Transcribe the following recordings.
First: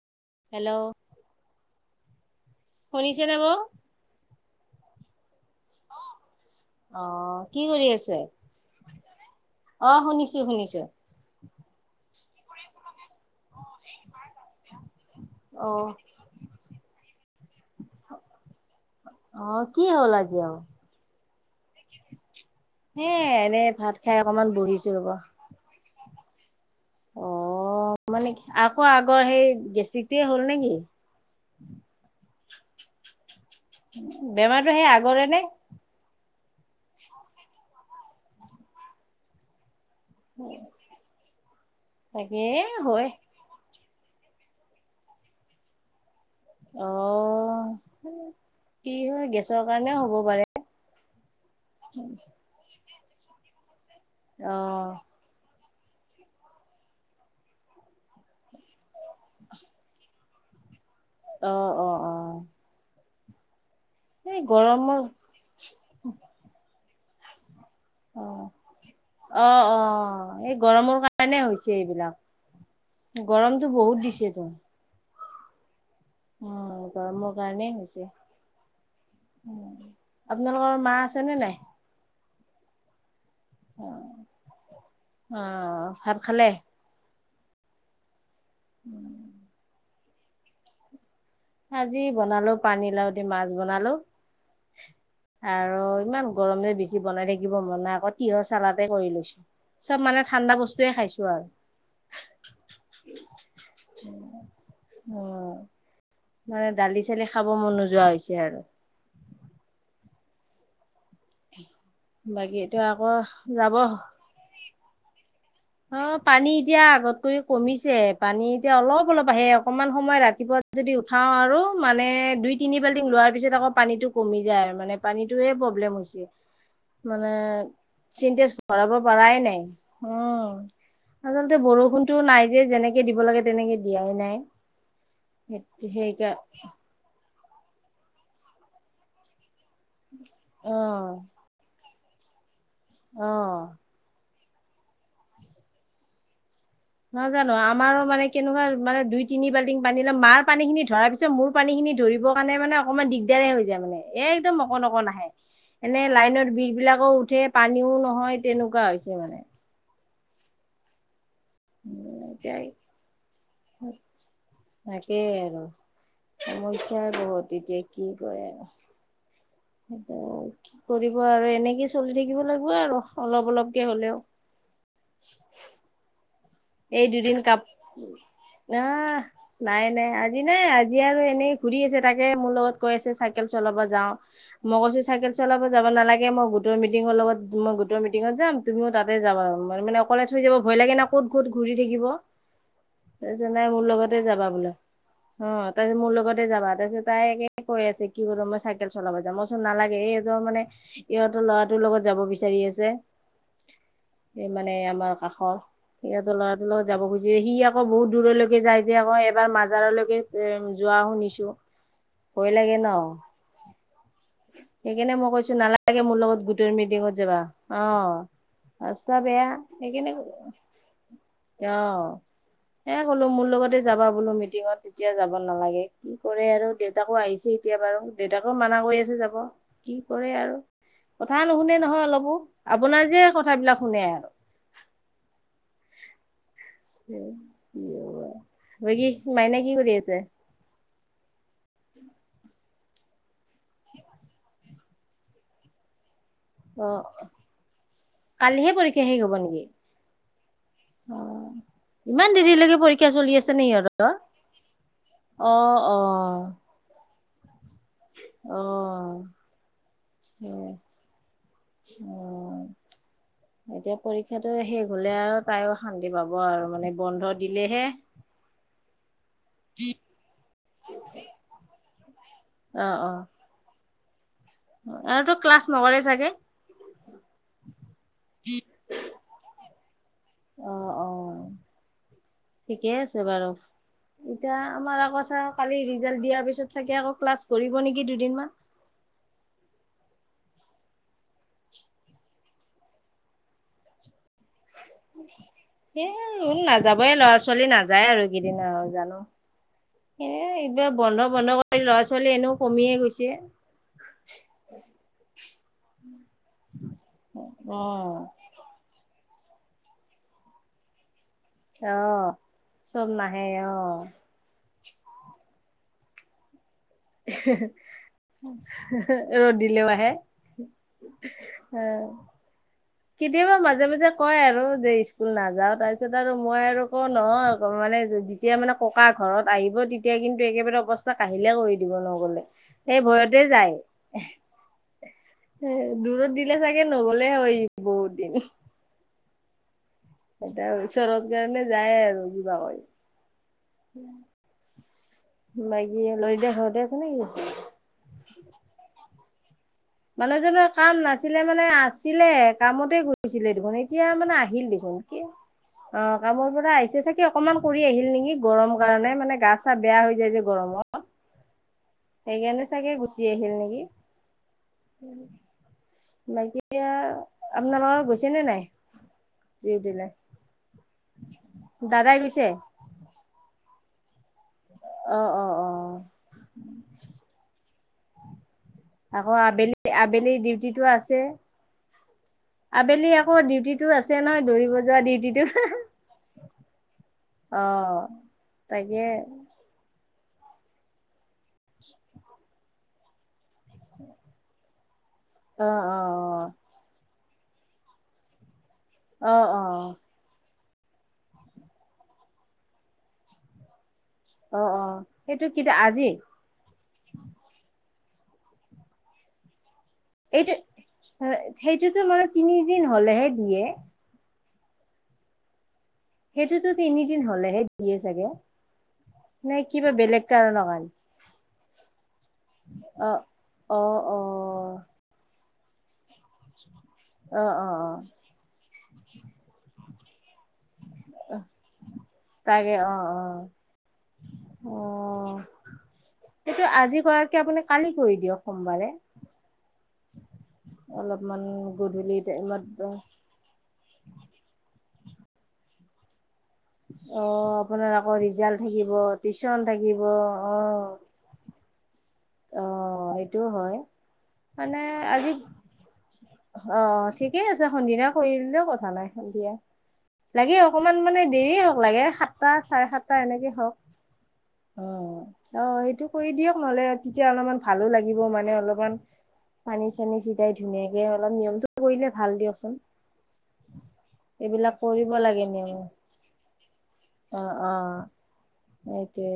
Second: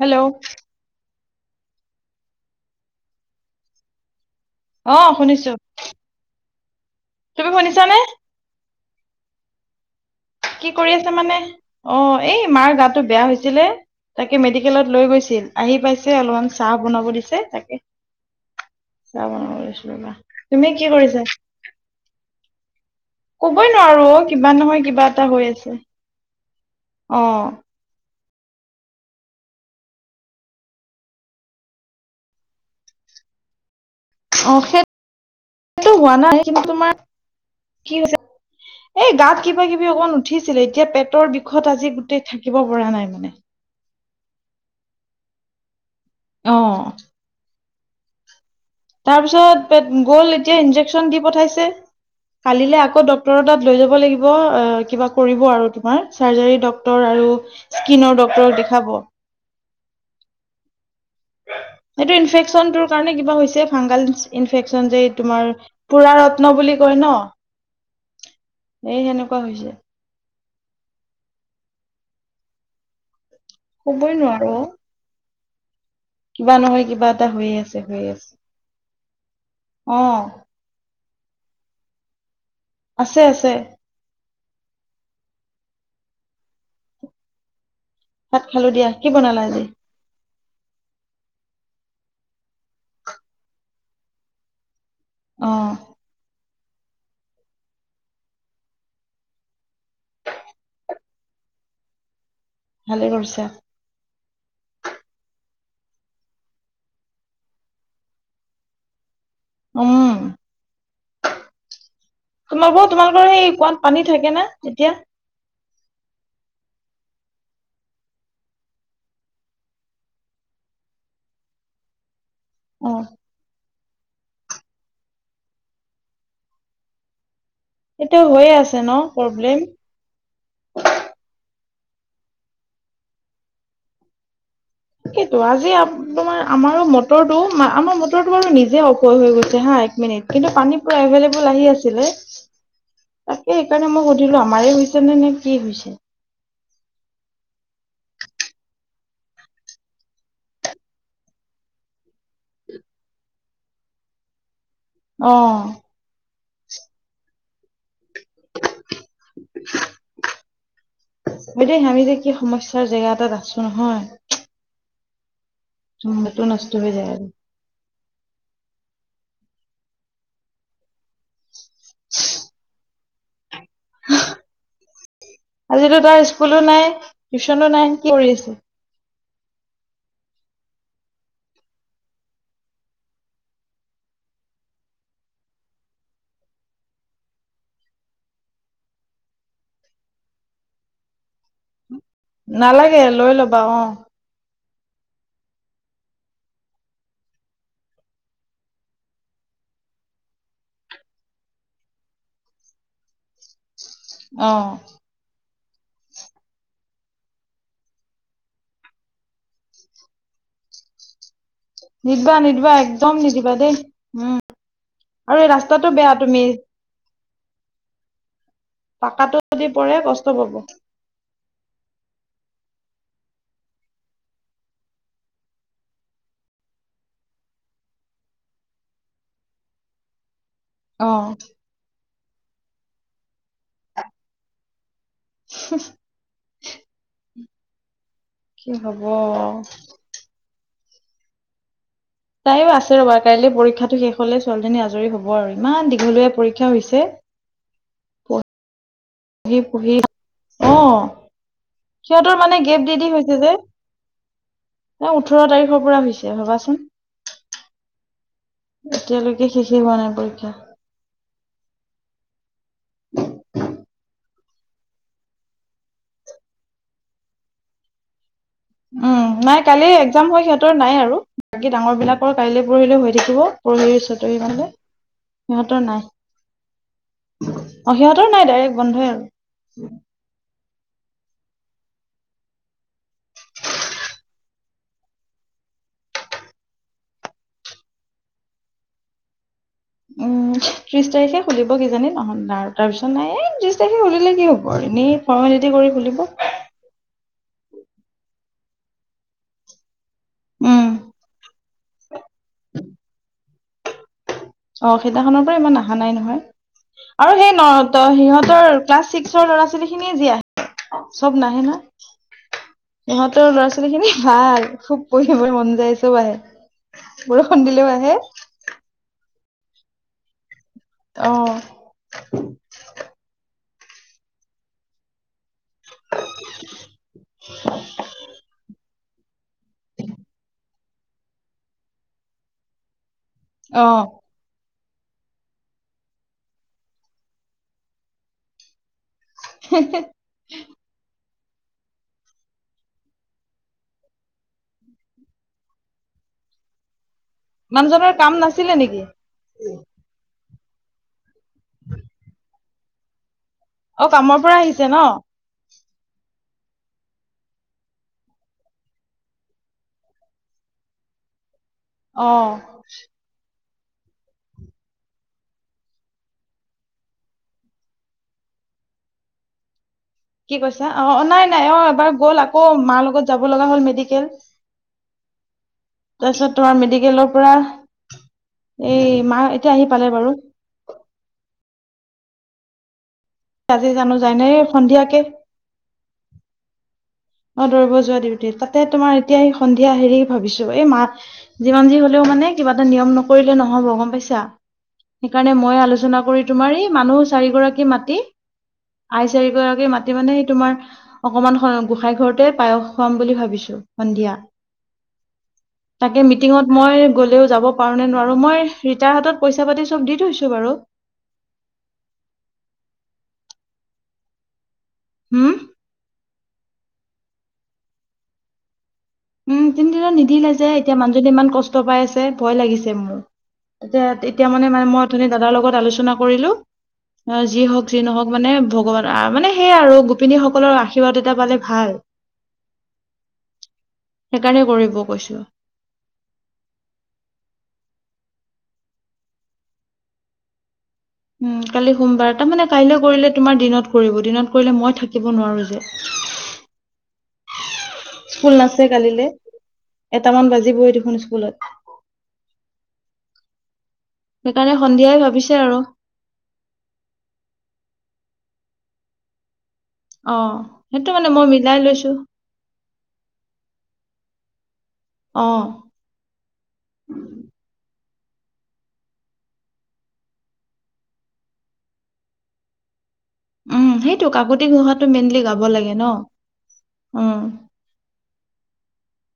Hello! Hello শুনিছেনে বও? অ', শুনিছো। অ তুমি কি কৰি শুনিছানে আছে? অ শুনিছ কি কৰি আছে মানে অ', এই মাৰ গাত টো বেয়া হৈছিলে, তাকে মেডিকেলত লৈ গৈছিল অ আহি পাইছে অলপমান চাহ বনাব দিছে। তাকে চাহ অ বনাব কি লৈছো হ'ল ৰবা। আজি আও? তুমি কি কৰিছা? [unintelligible] এনে কবই ভাত নোৱাৰো খাই অ', অকমান কিবা নহয় বহিছো ৰ'ব। কিবা এটা হৈ আছে। অ'। মানে আকৌ আগৰ সেই গেষ্টিকটো এই হ'ল নেকি? অহ বেমাৰটো সেট সেই আগৰে নে? সেইটো হোৱা নাই কিন্তু তোমাৰ কি হৈছে? এই গাত কিবা কিবি অকণ উঠিছিলে এতিয়া পেটৰ বিষত আজি গোটেই তাকে থাকিব পৰা হয়। নাই মানে। অহ। অ [unintelligible] গেছৰ তাৰপিছত কাৰণেও হ'ব গ'ল পাৰে। এতিয়া ইনজেকচন দি পঠাইছে কালিলে আকৌ ডক্টৰৰ তাত লৈ যাব লাগিব অ কিবা কৰিব আৰু তোমাৰ চাৰ্জাৰী ডক্টৰ আৰু কিনৰ ডাক্তৰক দেখাব। অ অ অ সেইটো ইনফেকচন টোৰ কাৰণে কিবা হৈছে হাংগাল এই ইনেফেকচন গৰমৰ যে তোমাৰ পু্ৰা ৰত্ন বুলি কয় ন অ এই সেনেকুৱা অহ হৈছে অ। এই গৰমৰ কাৰণে হৈছে এইবিলাক গৰমতটো বহুত কবই দিছে তো। নোৱাৰো কিবা নহয় কিবা এটা গৰমৰ হৈয়ে কাৰণেই আছে হৈছে। হৈয়ে আছ আপোনালোকৰ মা আছেনে নাই? আছে আছে অ আহ ভাত খালে? ভাত খালো দিয়া, কি বনালা আজি? আজি বনালো। পানীলাও দি মাছ বনালো। অ আৰু ইমান গৰমে বেছি বনাই থাকিব মন নাই আকৌ তিঁয়হ চালাদে কৰি লৈছো, চব মানে ঠাণ্ডা বস্তুৱে খাইছো আ। [inaudible] ভালে কৰিছা। উম। মানে দালি-চালি খাব মন নোযোৱা হৈছে আৰু। উম। বাকী এতিয়া তোমালোকৰ- আকৌ তোমালোকৰ সেই যাব কুৱাত পানী থাকে নে? এতিয়া। অ পানী এতিয়া আগতকৈ কমিছে পানী এতিয়া অলপ- অলপ আহে অকনমান সময় ৰাতিপুৱা যদি উঠাও আৰু মানে দুই তিনি অ বাল্টিং লোৱাৰ পিছত আকৌ পানীটোক কমি যায় আৰু মানে পানীটো প্ৰব্লেম হৈছে মানে এতিয়াও চিন্তেছ হৈয়ে আছে ন ভৰাব পাৰাই প্ৰব্লেম নাই। উম। আচলতে বৰষুণটো নাই যে যেনেকে দিব লাগে তেনেকে দিয়াই নাই। সেইটো আজি সেই সেইকাৰ তোমাৰ আমাৰো মটৰটো- আমাৰ মটৰটো বাৰু নিজে অফ হৈ গৈছে। হা, এক মিনিট কিন্তু অ পানী পুৰা এভেইলেবল আহি আছিলে, তাকে অ সেইকাৰণে মই সুধিলো আমাৰে হৈছে নে নে। কি হৈছে? নাজানো আমাৰো মানে কেনেকুৱা মানে দুই তিনি বালটিং পানী ল মাৰ পানী খিনি ধৰাৰ পিছত মোৰ পানী খিনি। ধৰিবৰ কাৰণে মানে অকমান দিগদাৰে হৈ যায় মানে। এই একদম অকণ অকন আহে অ এনে লাইনত বিজবিলাকো উঠে পানীও নহয় তেনেকুৱা হৈছে মানে। বাইদেউ আমি যে উম, কি এতিয়াই সমস্যাৰ জেগা এটাত আছো নহয়। তাকেই আৰু মূৰটো নষ্ট হৈ সমস্যা যায় আৰু বহুত এতিয়া কি কয় আৰু। সেই কি কৰিব আৰু এনেকে চলি থাকিব লাগিব আৰু অলপ অলপ তেতিয়া হ'লেও। আজিতো তাৰ স্কুলো নাই, এই দুদিন টিউচনো নাই, কাপ কি কৰি আছে? আহ নাই -নাই আজি নাই, আজি আৰু এনেই ঘূৰি আছে। তাকে মোৰ লগত কৈ আছে চাইকেল চলাব যাওঁ। মই কৈছো চাইকেল চলাব যাব নালাগে মই গোটৰ মিটিঙত লগত মই গোটৰ মিটিঙত যাম তুমিও তাতে যাবা। মানে অকলে থৈ যাব ভয় লাগে না। ক'ত -ক'ত ঘূৰি থাকিব। নালাগে লৈ ল'বা। অ, [inaudible] অ, তাৰ পিছত মোৰ লগতে যাবা। তাৰপিছত মোৰ লগতে যাব তাৰপাছত তাইে কৈ আছে কি কৰো মই চাইকেল চলাবা যাম। মইচোন নালাগে এই ৰ'দত। মানে ইহঁতৰ ল'ৰাটোৰ লগত যাব বিচাৰি আছে। অ মানে আমাৰ কাষৰ সিহঁতৰ লৰাটোৰ লগত যাব খুজিছে সি আকৌ বহুত দূৰলৈকে যায় যে অক এবাৰ মাজাৰলৈকে যোৱা মা শুনিছো। নিদিবা ভয় নিদিবা লাগে ন একদম নিদিবা দেই। উম। সেইকাৰণে মই আৰু এই কৈছো ৰাস্তাটো নালাগে বেয়া মোৰ তুমি লগত গোটৰ মিটিঙত যাবা, অঁ। ৰাস্তা পাকাটো বেয়া যদি পৰে সেইকাৰনে কষ্ট পাব আহ। এ ক'লো মোৰ লগতে যাবা বোলো মিটিঙত তেতিয়া যাব নালাগে, কি কৰে আৰু দেউতাকো আহিছেই। কেতিয়া বাৰু দেউতাকে মানা কৰি আছে যাব, কি কৰে আৰু অ কথা নুশুনে নহয় অলপো, আপোনাৰ যে কথাবিলাক শুনে [inaudible] হ। বাকী মাইনা হব কি কৰি আছে? তাইও আছে ৰবা কাইলৈ পৰীক্ষাটো শেষ হলে ছোৱালীজনী আজৰি হ'ব আৰু। ইমান দীঘলীয়া পৰীক্ষা অ হৈছে। স শেষ হ'ব পঢ়ি নেকি? পঢ়ি অ, ইমান সিহঁতৰ মানে দেৰিলৈকে গেপ দি দি পৰীক্ষা হৈছে চলি যে আছে নে সিহঁতৰ। এ ওঠৰ অ তাৰিখৰ অ পৰা হৈছে ভাবাচোন! অ এতিয়ালৈকে শেষে হোৱা নাই পৰীক্ষা। সেই অ এতিয়া পৰীক্ষা সিহঁতোৰো শেষ হলে আৰু তাইও শান্তি পাব আৰু মানে বন্ধ দিলেহে। উম, নাই কালি একজাম হয় সিহঁতৰ নাই আৰু বাকী ডাঙৰ বিলাক কৰ কাইলে অ পৰহিলে অ হৈ থাকিব পৰহি, চতহি মানলে আৰু তো ক্লাছ সিহঁতৰ নকৰে নাই। চাগে? অ, সিহঁতৰো নাই ডাইৰেক্ট বন্ধই আৰু। অ অ ঠিকেই আছে বাৰু এতিয়া আমাৰ আকৌ চাও কালি ৰিজালট দিয়াৰ পিছত চাগে আকৌ ক্লাছ কৰিব নেকি দুদিনমান। [inaudible] উম, ত্ৰিছ তাৰিখে খুলিব কিজানি নহন না আৰু তাৰপিছত নাই এই ত্ৰিছ তাৰিখে খুলিলে কি হ'ব আৰু এনেই ফৰ্মেলিটি কৰি সেই খুলিব আৰু নাযাবয়ে ল'ৰা-ছোৱালী নাযায় আৰু এই দিনা আৰু জানো সেয়াই এইবিলাক উম বন্ধ-বন্ধ কৰি লৰা- ছোৱা লী এনেও কমিয়ে গৈছে। অ সেইদিনাখনৰ পৰা ইমান অহা নাই নহয় আৰু সেই ন অ'। সিহঁতৰ ক্লাছ ছিক্সৰ ল'ৰা-ছোৱালী খিনিয়ে জি আহে। চব নাহে অ', নহয় চব নাহে সিহঁতৰ ল'ৰা-ছোৱালী অ', খিনি ভাল। খুব পঢ়িবই মন যায় চব আহে। বৰষুণ দিলেও আহে ৰ'দিলেও আহে আহ অ'। কেতিয়াবা মাজে মাজে কয় আৰু যে স্কুল নাযাও। তাৰপিছত আৰু মই আৰু ক ন মানে যেতিয়া মানে ককা ঘৰত আহিব তেতিয়া কিন্তু একেবাৰে অৱস্থা কাহিলে কৰি দিব নগলে সেই ভয়ত যায় অ দূৰত দিলে চাগে নগলে হয় বহুত দিন [unintelligible] এটাই ওচৰৰত কাৰণে যায় আৰু কিবা কয় বাকী ললিতে ঘৰতে আছে নেকি মানুহজনৰ কাম নাছিলে নেকি মানুহজনৰ কাম নাছিলে মানে আছিলে কামতে গৈছিল ছিলে দেখোন অ এতিয়া মানে কামৰ পৰা আহিল আহিছে দেখোন ন কি অ কামৰ পৰা আহিছে চাগে অকমান কৰি আহিল নেকি গৰম কাৰণে মানে গা চা বেয়া হৈ যায় যে গৰমত [unintelligible] অ সেইকাৰণে চাগে গুচি আহিল নেকি [unintelligible] দি দিলে কি কৈছা অ নাই নাই অ এবাৰ গ'ল গৈছে আকৌ মাৰ লগত যাব লগা হ'ল মেডিকেল অ অ অ তাৰপিছত তোমাৰ মেডিকেলৰ পৰা এই আকৌ মা এতিয়া আবেলি আহি পালে বাৰু আবেলি ডিউটিটো আছে। অ ডিউটিটো আজি জানো আছে যাই নহয় নে দৌৰিব যোৱা সন্ধিয়াকে ডিউটিটো অ দৰিব যোৱা ডিউটি দে তাতে তাকে তোমাৰ এতিয়া স সন্ধিয়া হেৰি ভাবিছো এই মা। যিমান যি হ'লেও মানে কিবা এটা নিয়ম নকৰিলে নহ'ব গম পাইছা। সেইকাৰণে অ মই অ আলোচনা কৰি তোমাৰ এই মানুহ চাৰিগৰাকী মাতি আই অ অ চাৰিগৰাকী মাতি মানে সেই তোমাৰ অকমান গোসাই ঘৰতে পায়স খুৱাম বুলি ভাবিছোঁ। সন্ধিয়া, অ অ অ সেইটো কি আজি তাকে মিটিঙত মই গ'লেও যা পাৰোঁ নে নোৱাৰোঁ, মই ৰিতাৰ হাতত পইচা পাতি চব দি থৈছো এইটো, বাৰু সেইটোতো মানে তিনিদিন হলেহে দিয়ে। উম? সেইটোতো তিনিদিন হলেহে দিয়ে চাগে। নে উম কিবা তিনিদিনৰত বেলেগ নিদিলে কাৰণৰ যে কাৰণে এতিয়া মানুহজন ইমান কষ্ট ত' পাই আছে ভয় লাগিছে অ মোৰ, অ এয়া অ এতিয়া মানে মা মই অথনি দাদাৰ লগত আলোচনা কৰিলোঁ, আহ অ যি অ হওক যি নহওক মানে ভগৱান আহ মানে সেয়া আৰু শিপিনীসকলৰ আশীৰ্বাদ এটা অ পালে ভাল। তাকে অ অ সেইকাৰণে কৰিব কৈছো অ', সেইটো আজি কৰাতকে আপুনি কালি কি কৰি দিয়ক সোমবাৰে। অলপমান উম কাইলে গধূলি সোমবাৰ টাইমত তাৰমানে কাইলে কৰিলে তোমাৰ দিনত কৰিব দিনত কৰিলে মই থাকি কিব নোৱাৰোঁ যে। অ', আপোনাৰ আকৌ স্কুল ৰিজাল্ট নাছে থাকিব কালিলে টিউচন থাকিব এটামান অ, বাজিবই [unintelligible] অ এইটোও হয় সেইকাৰণে মানে সন্ধিয়াই আজি ভাবিছে আৰু অ ঠিকেই আছে সন্ধিয়া কৰিলে ক নে দিয়ে অ লাগে অকমান সেইটো মানে মই দেৰি হওক মিলাই লাগে লৈছো সাতটা চাৰে সাতটা এনেকে হওক অ অ অ সেইটো কৰি দিয়ক নহ'লে তেতিয়া অলপমান ভালো লাগিব মানে অলপমান পানী চানী চিধাই ধুনীয়াকে অলপ নিয়মটো কৰিলে ভাল দিয়কচোন উম সেইটো কাকতি এইবিলাক ঘুহাটো কৰিব মেইনলি গাব নিয়ম। লাগে ন উম অ অ সেইটোয়ে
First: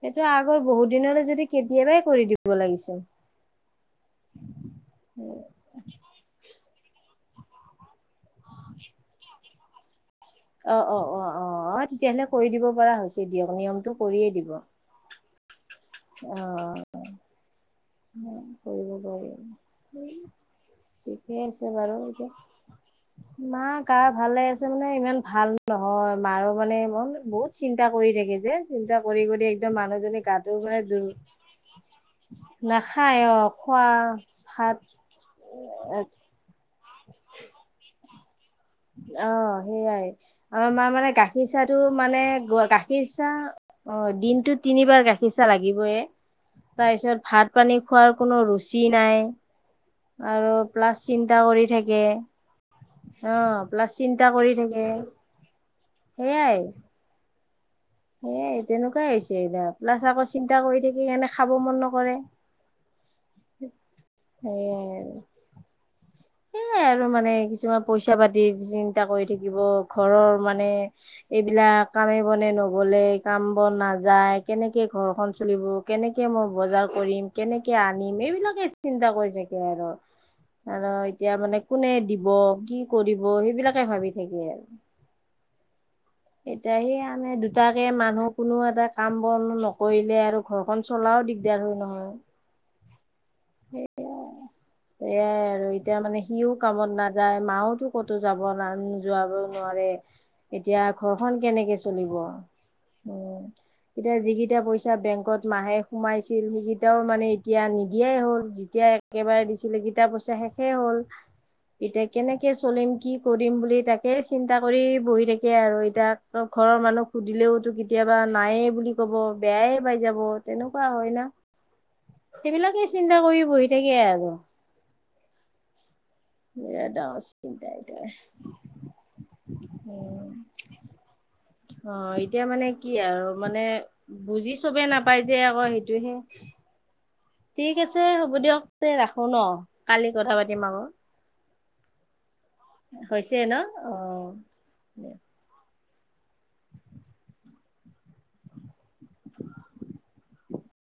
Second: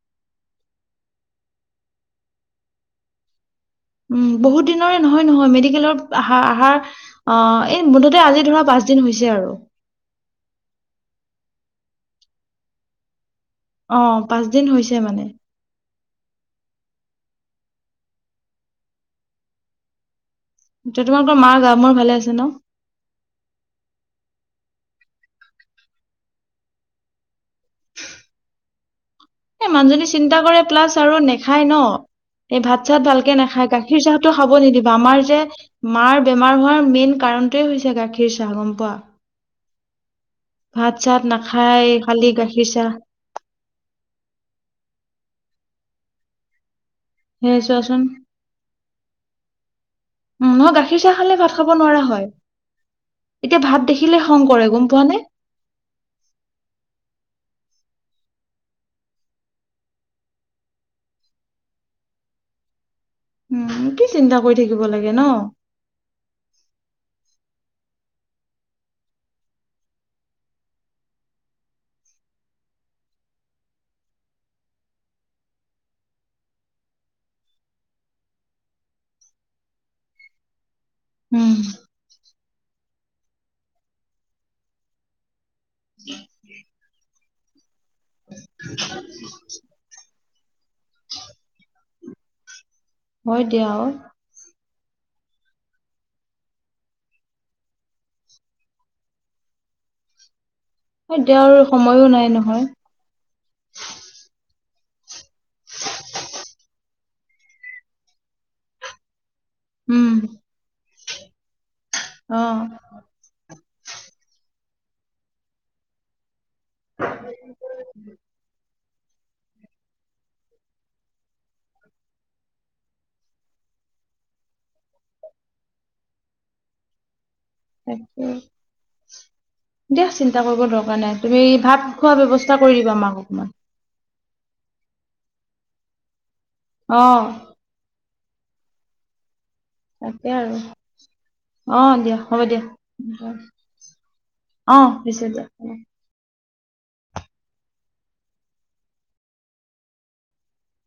সেইটো আগৰ বহুত দিনলৈ যদি কেতি বাই কৰি দিব লাগিছিল উম বহুত দিনৰে নহয় নহয় মেডিকেলৰ আহা আহাৰ অ এই ম আজি ধৰা পাঁচ দিন হৈছে আৰু অ অ অ অ অ তেতিয়াহলে কৰি দিব পৰা হৈছে দিয়ক নিয়মটো অ কৰিয়ে দিব। পাঁচদিন হৈছে মানে অ কৰিব পাৰি আৰু ত তোমালোকৰ ঠিকে মাৰ আছে গা মূৰ বাৰু, ভালে এতিয়া আছে ন মাৰ গা ভালে আছ সেইকাৰণে মানে ইমান ভাল নহয় মাৰো মানে মোৰ বহুত চিন্তা কৰি থাকে যে চিন্তা কৰি কৰি এ একদম মানুহজনী চিন্তা গাটো কৰে মানে দু প্লাছ আৰু নেখায় ন ভাত চাত নাখায় অ ভালকে নাখায় খোৱা গাখীৰ চাহটো খাব ভাত নিদিবা আমাৰ যে মাৰ বেমাৰ হোৱাৰ মেইন কাৰণটোৱেই হৈছে গাখীৰ চাহ গম পোৱা ন নাই আমাৰ মাৰ ভাত মানে চাত গাখীৰ চাহটো নাখায় মানে খালি গাখীৰ চাহ অ দিনতটো তিনিবাৰ গাখীৰ চাহ লাগে তাৰপিছত ভাত সেই পানী চোৱাচোন খোৱাৰ কোনো ৰুচি নাই আৰু উম নহয় প্লাছ গাখীৰ চাহ খালে চিন্তা ভাত কৰি খাব নোৱাৰা থাকে, হয় অ, এতিয়া ভাত দেখিলে চিন্তা খং কৰি কৰে গম থাকে পোৱা নে সেইয়াই সেইয়াই তেনেকুৱাই হৈছে এইবাৰ, প্লাছ আকৌ চিন্তা কৰি থাকিলে এনে খাব মন নকৰে। [inaudible] উম কি চিন্তা কৰি সেয়াই থাকিব আৰু লাগে ন [unintelligible] আৰু মানে কিছুমা পইচা পাতি চিন্তা কৰি থাকিব ঘৰৰ মানে এইবিলাক কামে বনে নগলে কাম বন নাযায় কেনেকে ঘৰখন চলিব কেনেকে মই বজাৰ কৰিম কেনেকে আনিম এইবিলাকে চিন্তা কৰি থাকে আৰু আৰ এতিয়া উম মানে কোনে দিব কি কৰিব সেইবিলাকে ভাবি থাকে আৰ। এতিয়াহে আনে দুদ তাকে মানুহ কোনো এটা কাম বন নকৰিলে আৰু ঘৰখন চলাও দিগদাৰ হয় নহয়। হয় দিয়া অ। এয়াই আৰু এতিয়া মানে সিও কামত নাযায় মাওতো ক'তো যাব নান যোৱাব নোৱাৰে। এ এতিয়া হয় ঘৰখন দিয়া আৰু কেনেকে সময়ো চলিব? নাই নহয় এ এতিয়া যিকেইটা পইচা বেংকত মাহে সোমাইছিল সেইকেইটাও মানে এতিয়া নিদিয়াই হ'ল যেতিয়া একেবাৰে দিছিলে কিতাপ উম পইচা শেষেই হ'ল। এতিয়া অ কেনেকে চলিম কি কৰিম বুলি তাকে চিন এটা কৰি বহি থাকে আৰু এতিাক ঘৰৰ মানুহক সুধিলেওতো কেতিয়াবা নায়ে বুলি গব বেয়াই পাই যাব তেনেকুৱা হয় না সেইবিলাকে। চিন্তা কৰি বহি থাকে আৰু বি ডাঙ ডাইটাৰ তাকে দিয়া চিন্তা কৰিব দৰকাৰ নাই তুমি ভাত অ' খোৱা এতিয়া ব্যৱস্থা মানে কৰি কি দিবা আমাক আৰু অকণমান। মানে বুজি চবেই নাপায় যে আকৌ সেইটোহে। অ ঠিক আছে হ'ব দিয়ক তে ৰাখো ন? কালি তাকে কথা আৰু পাতিম আকৌ অ দিয়া হ'ব দিয়া। হৈছে ন' অ'। অ পিছে দিয়া।